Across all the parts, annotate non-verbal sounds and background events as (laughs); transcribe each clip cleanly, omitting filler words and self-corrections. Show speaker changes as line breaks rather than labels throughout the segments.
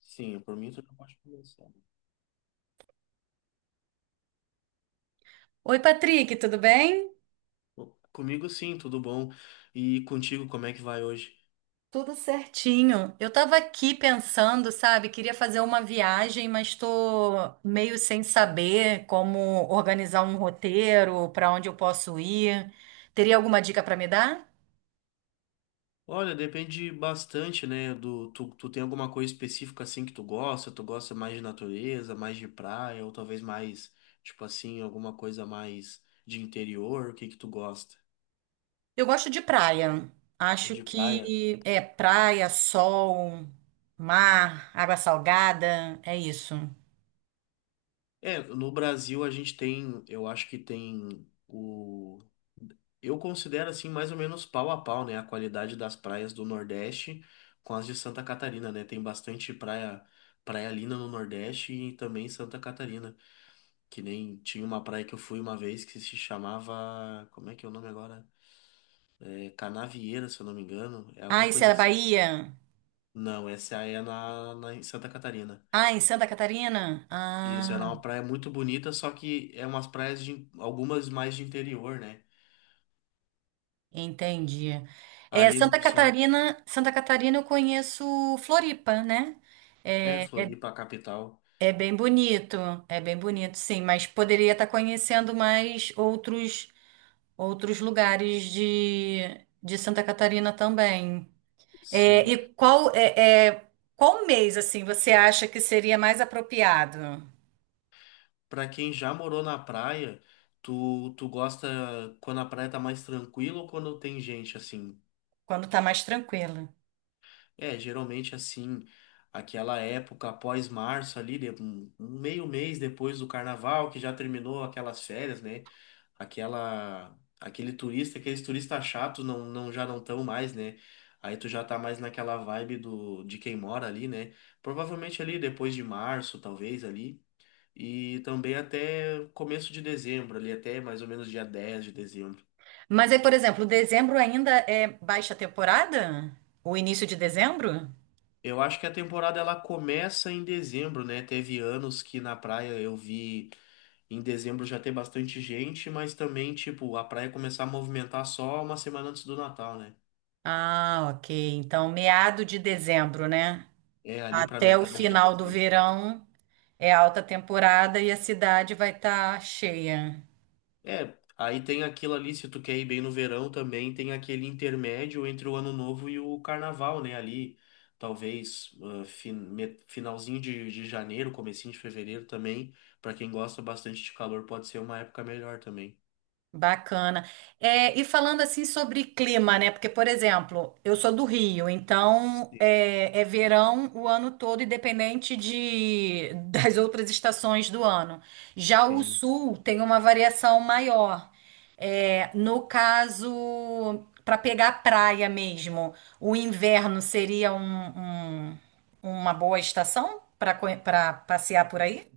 Sim, por mim tu já pode começar.
Oi, Patrick, tudo bem?
Bom, comigo sim, tudo bom. E contigo, como é que vai hoje?
Tudo certinho. Eu tava aqui pensando, sabe, queria fazer uma viagem, mas tô meio sem saber como organizar um roteiro, para onde eu posso ir. Teria alguma dica para me dar?
Olha, depende bastante, né, do tu tem alguma coisa específica assim que tu gosta? Tu gosta mais de natureza, mais de praia, ou talvez mais, tipo assim, alguma coisa mais de interior? O que que tu gosta?
Eu gosto de praia. Acho
De praia?
que é praia, sol, mar, água salgada, é isso.
É, no Brasil a gente tem, eu acho que tem o. Eu considero assim mais ou menos pau a pau, né? A qualidade das praias do Nordeste com as de Santa Catarina, né? Tem bastante praia, praia linda no Nordeste e também em Santa Catarina. Que nem tinha uma praia que eu fui uma vez que se chamava. Como é que é o nome agora? É Canavieira, se eu não me engano. É alguma
Ah, isso é
coisa
da
assim.
Bahia?
Não, essa é na em Santa Catarina.
Ah, em Santa Catarina?
Isso, era
Ah.
uma praia muito bonita, só que é umas praias de algumas mais de interior, né?
Entendi. É,
Ali
Santa
no- só
Catarina, Santa Catarina eu conheço Floripa, né?
é
É, é,
Floripa, a capital.
é bem bonito, sim, mas poderia estar conhecendo mais outros lugares de Santa Catarina também. É,
Sim.
e qual é, é, Qual mês assim você acha que seria mais apropriado?
Pra quem já morou na praia, tu gosta quando a praia tá mais tranquila ou quando tem gente assim?
Quando está mais tranquilo.
É, geralmente assim, aquela época após março ali, de- um meio mês depois do carnaval, que já terminou aquelas férias, né? Aquela, aquele turista, aqueles turistas chatos não, não já não estão mais, né? Aí tu já tá mais naquela vibe do, de quem mora ali, né? Provavelmente ali depois de março, talvez ali, e também até começo de dezembro, ali até mais ou menos dia 10 de dezembro.
Mas aí, por exemplo, dezembro ainda é baixa temporada? O início de dezembro?
Eu acho que a temporada ela começa em dezembro, né? Teve anos que na praia eu vi em dezembro já ter bastante gente, mas também, tipo, a praia começar a movimentar só uma semana antes do Natal, né?
Ah, ok. Então, meado de dezembro, né?
É ali pra
Até o
metade de
final do
dezembro.
verão é alta temporada e a cidade vai estar cheia.
É, aí tem aquilo ali, se tu quer ir bem no verão também, tem aquele intermédio entre o Ano Novo e o Carnaval, né? Ali, talvez, fin- me- finalzinho de janeiro, comecinho de fevereiro também, pra quem gosta bastante de calor, pode ser uma época melhor também.
Bacana. É, e falando assim sobre clima, né? Porque, por exemplo, eu sou do Rio, então
Sim.
é verão o ano todo, independente (laughs) das outras estações do ano. Já o
Sim.
sul tem uma variação maior. É, no caso, para pegar praia mesmo, o inverno seria uma boa estação para passear por aí?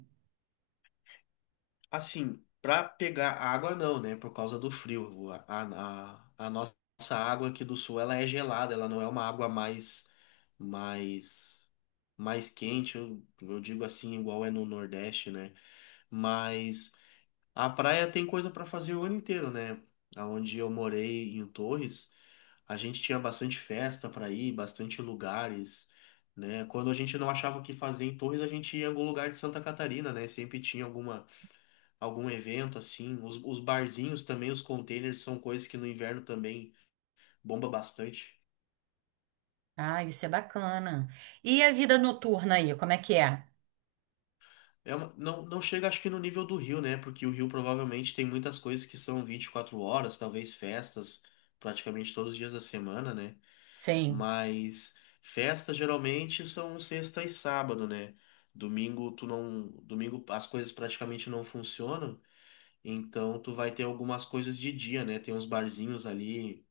Assim, para pegar água não, né? Por causa do frio. A nossa água aqui do sul, ela é gelada, ela não é uma água mais mais mais quente, eu digo assim, igual é no Nordeste, né? Mas a praia tem coisa para fazer o ano inteiro, né? Aonde eu morei em Torres, a gente tinha bastante festa para ir, bastante lugares, né? Quando a gente não achava o que fazer em Torres, a gente ia em algum lugar de Santa Catarina, né? Sempre tinha algum evento assim. Os barzinhos também, os containers são coisas que no inverno também bomba bastante.
Ah, isso é bacana. E a vida noturna aí, como é que é?
É uma- não, não chega, acho que no nível do Rio, né? Porque o Rio provavelmente tem muitas coisas que são 24 horas, talvez festas, praticamente todos os dias da semana, né?
Sim.
Mas festas geralmente são sexta e sábado, né? Domingo tu não, domingo as coisas praticamente não funcionam, então tu vai ter algumas coisas de dia, né? Tem uns barzinhos ali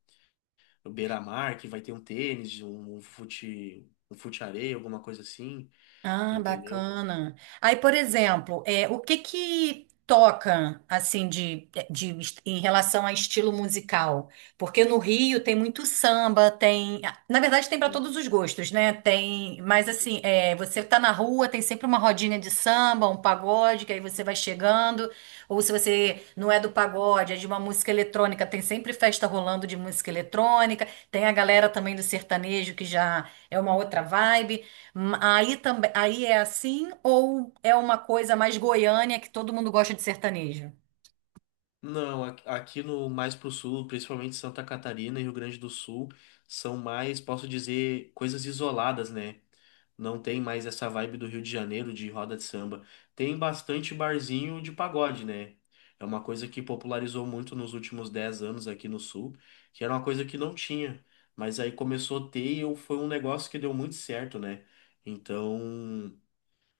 no Beira-Mar, que vai ter um tênis, um fute, um fute-areia, alguma coisa assim,
Ah,
entendeu?
bacana. Aí, por exemplo, é, o que que toca assim de em relação a estilo musical? Porque no Rio tem muito samba, tem, na verdade tem para todos os gostos, né? Tem, mas assim, é, você tá na rua, tem sempre uma rodinha de samba, um pagode, que aí você vai chegando, ou se você não é do pagode, é de uma música eletrônica, tem sempre festa rolando de música eletrônica, tem a galera também do sertanejo que já é uma outra vibe. Aí também, aí é assim, ou é uma coisa mais goiânia que todo mundo gosta de sertanejo?
Não, aqui no mais pro sul, principalmente Santa Catarina e Rio Grande do Sul, são mais, posso dizer, coisas isoladas, né? Não tem mais essa vibe do Rio de Janeiro de roda de samba. Tem bastante barzinho de pagode, né? É uma coisa que popularizou muito nos últimos 10 anos aqui no sul, que era uma coisa que não tinha, mas aí começou a ter e eu- foi um negócio que deu muito certo, né? Então,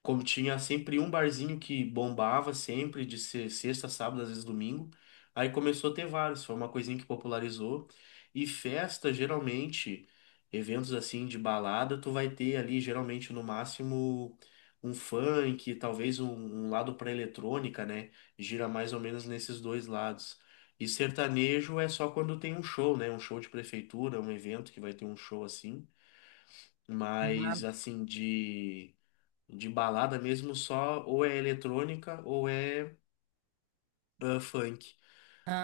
como tinha sempre um barzinho que bombava sempre, de ser sexta, sábado, às vezes domingo. Aí começou a ter vários, foi uma coisinha que popularizou. E festa, geralmente, eventos assim de balada, tu vai ter ali, geralmente, no máximo, um funk, talvez um, um lado pra eletrônica, né? Gira mais ou menos nesses dois lados. E sertanejo é só quando tem um show, né? Um show de prefeitura, um evento que vai ter um show assim. Mas, assim, de. De balada mesmo só ou é eletrônica ou é ah, funk.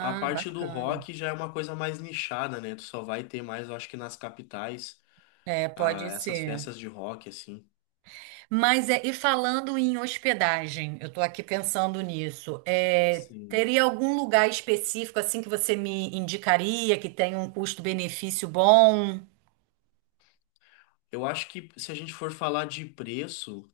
A parte do
bacana.
rock já é uma coisa mais nichada, né? Tu só vai ter mais, eu acho que nas capitais,
É, pode
ah, essas
ser.
festas de rock, assim.
Mas é, e falando em hospedagem, eu tô aqui pensando nisso. É,
Sim.
teria algum lugar específico assim que você me indicaria que tenha um custo-benefício bom?
Eu acho que se a gente for falar de preço,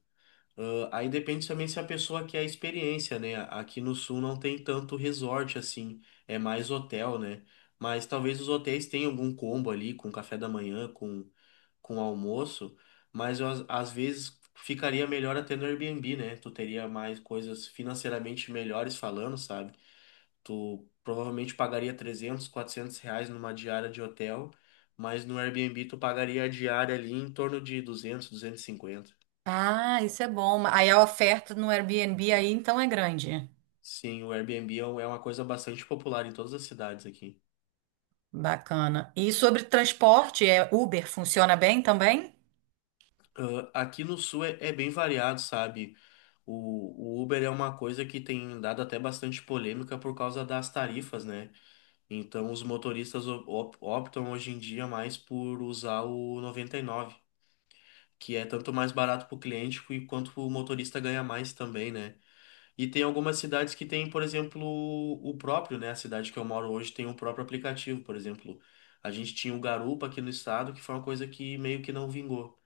ah, aí depende também se a pessoa quer a experiência, né? Aqui no sul não tem tanto resort assim, é mais hotel, né? Mas talvez os hotéis tenham algum combo ali com café da manhã, com almoço, mas eu, às vezes ficaria melhor até no Airbnb, né? Tu teria mais coisas financeiramente melhores falando, sabe? Tu provavelmente pagaria 300, 400 reais numa diária de hotel, mas no Airbnb tu pagaria a diária ali em torno de 200, 250.
Ah, isso é bom. Aí a oferta no Airbnb aí então é grande.
Sim, o Airbnb é um- é uma coisa bastante popular em todas as cidades aqui.
Bacana. E sobre transporte, é, Uber funciona bem também?
Ah, aqui no sul é, é bem variado, sabe? O Uber é uma coisa que tem dado até bastante polêmica por causa das tarifas, né? Então, os motoristas op- op- optam hoje em dia mais por usar o 99, que é tanto mais barato para o cliente que- quanto o motorista ganha mais também, né? E tem algumas cidades que tem, por exemplo, o próprio, né? A cidade que eu moro hoje tem o próprio aplicativo, por exemplo. A gente tinha o Garupa aqui no estado, que foi uma coisa que meio que não vingou.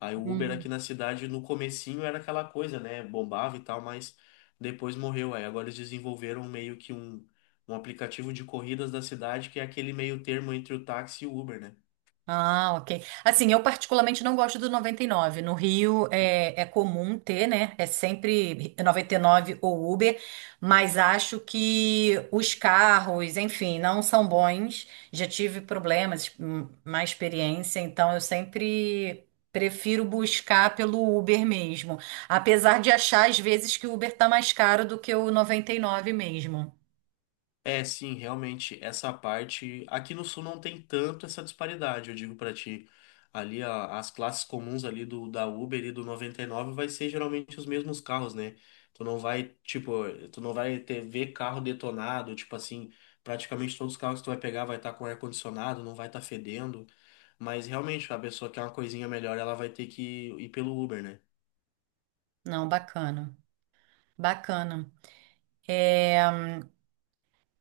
Aí o Uber
Hum.
aqui na cidade, no comecinho, era aquela coisa, né? Bombava e tal, mas depois morreu. Aí agora eles desenvolveram meio que um aplicativo de corridas da cidade, que é aquele meio termo entre o táxi e o Uber, né?
Ah, ok. Assim, eu particularmente não gosto do 99. No Rio é comum ter, né? É sempre 99 ou Uber, mas acho que os carros, enfim, não são bons. Já tive problemas, má experiência, então eu sempre prefiro buscar pelo Uber mesmo. Apesar de achar às vezes que o Uber tá mais caro do que o 99 mesmo.
É, sim, realmente, essa parte. Aqui no Sul não tem tanto essa disparidade, eu digo pra ti. Ali, a- as classes comuns ali do da Uber e do 99 vai ser geralmente os mesmos carros, né? Tu não vai, tipo, tu não vai ter ver carro detonado, tipo assim, praticamente todos os carros que tu vai pegar vai estar com ar-condicionado, não vai estar fedendo. Mas realmente, a pessoa quer uma coisinha melhor, ela vai ter que ir pelo Uber, né?
Não, bacana. Bacana. É,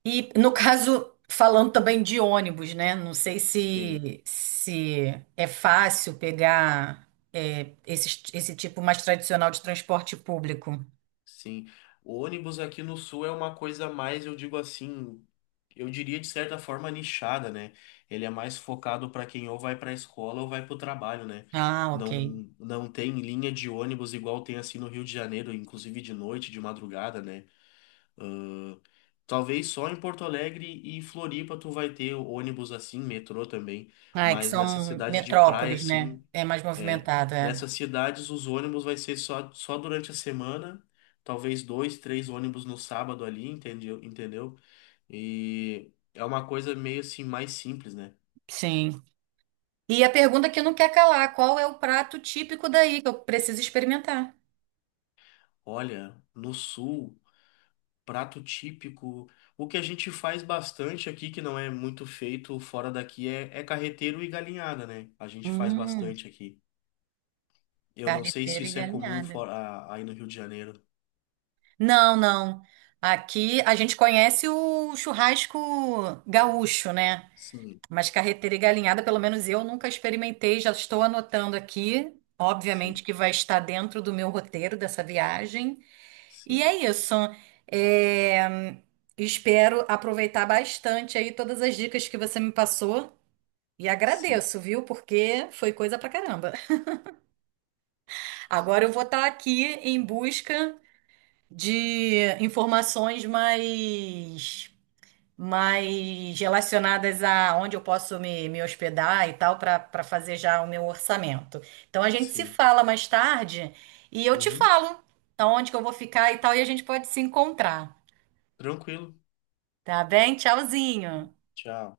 e no caso, falando também de ônibus, né? Não sei
Sim,
se é fácil pegar, é, esse tipo mais tradicional de transporte público.
sim. O ônibus aqui no Sul é uma coisa mais, eu digo assim. Eu diria de certa forma nichada, né? Ele é mais focado para quem ou vai para a escola ou vai para o trabalho, né?
Ah, ok.
Não, não tem linha de ônibus igual tem assim no Rio de Janeiro, inclusive de noite, de madrugada, né? Talvez só em Porto Alegre e Floripa tu vai ter ônibus assim, metrô também,
Ah, é que
mas nessas
são
cidades de praia
metrópoles, né?
assim,
É mais
é,
movimentado, é.
nessas cidades os ônibus vai ser só, só durante a semana, talvez dois, três ônibus no sábado ali, entendeu? Entendeu? E é uma coisa meio assim mais simples, né?
Sim. E a pergunta que não quer calar, qual é o prato típico daí que eu preciso experimentar?
Olha, no sul, prato típico, o que a gente faz bastante aqui, que não é muito feito fora daqui, é, é carreteiro e galinhada, né? A gente faz
Hum,
bastante aqui. Eu não sei se
carreteira e
isso é comum
galinhada.
fora, a- aí no Rio de Janeiro.
Não, não. Aqui a gente conhece o churrasco gaúcho, né?
Sim,
Mas carreteira e galinhada, pelo menos eu nunca experimentei, já estou anotando aqui.
sim,
Obviamente que vai estar dentro do meu roteiro dessa viagem. E
sim,
é isso. É, espero aproveitar bastante aí todas as dicas que você me passou. E
sim,
agradeço, viu? Porque foi coisa pra caramba. Agora eu vou estar aqui em busca de informações mais relacionadas a onde eu posso me hospedar e tal, para fazer já o meu orçamento. Então a gente se
sim.
fala mais tarde e eu te
Uhum.
falo aonde que eu vou ficar e tal, e a gente pode se encontrar,
Tranquilo.
tá bem? Tchauzinho.
Tchau.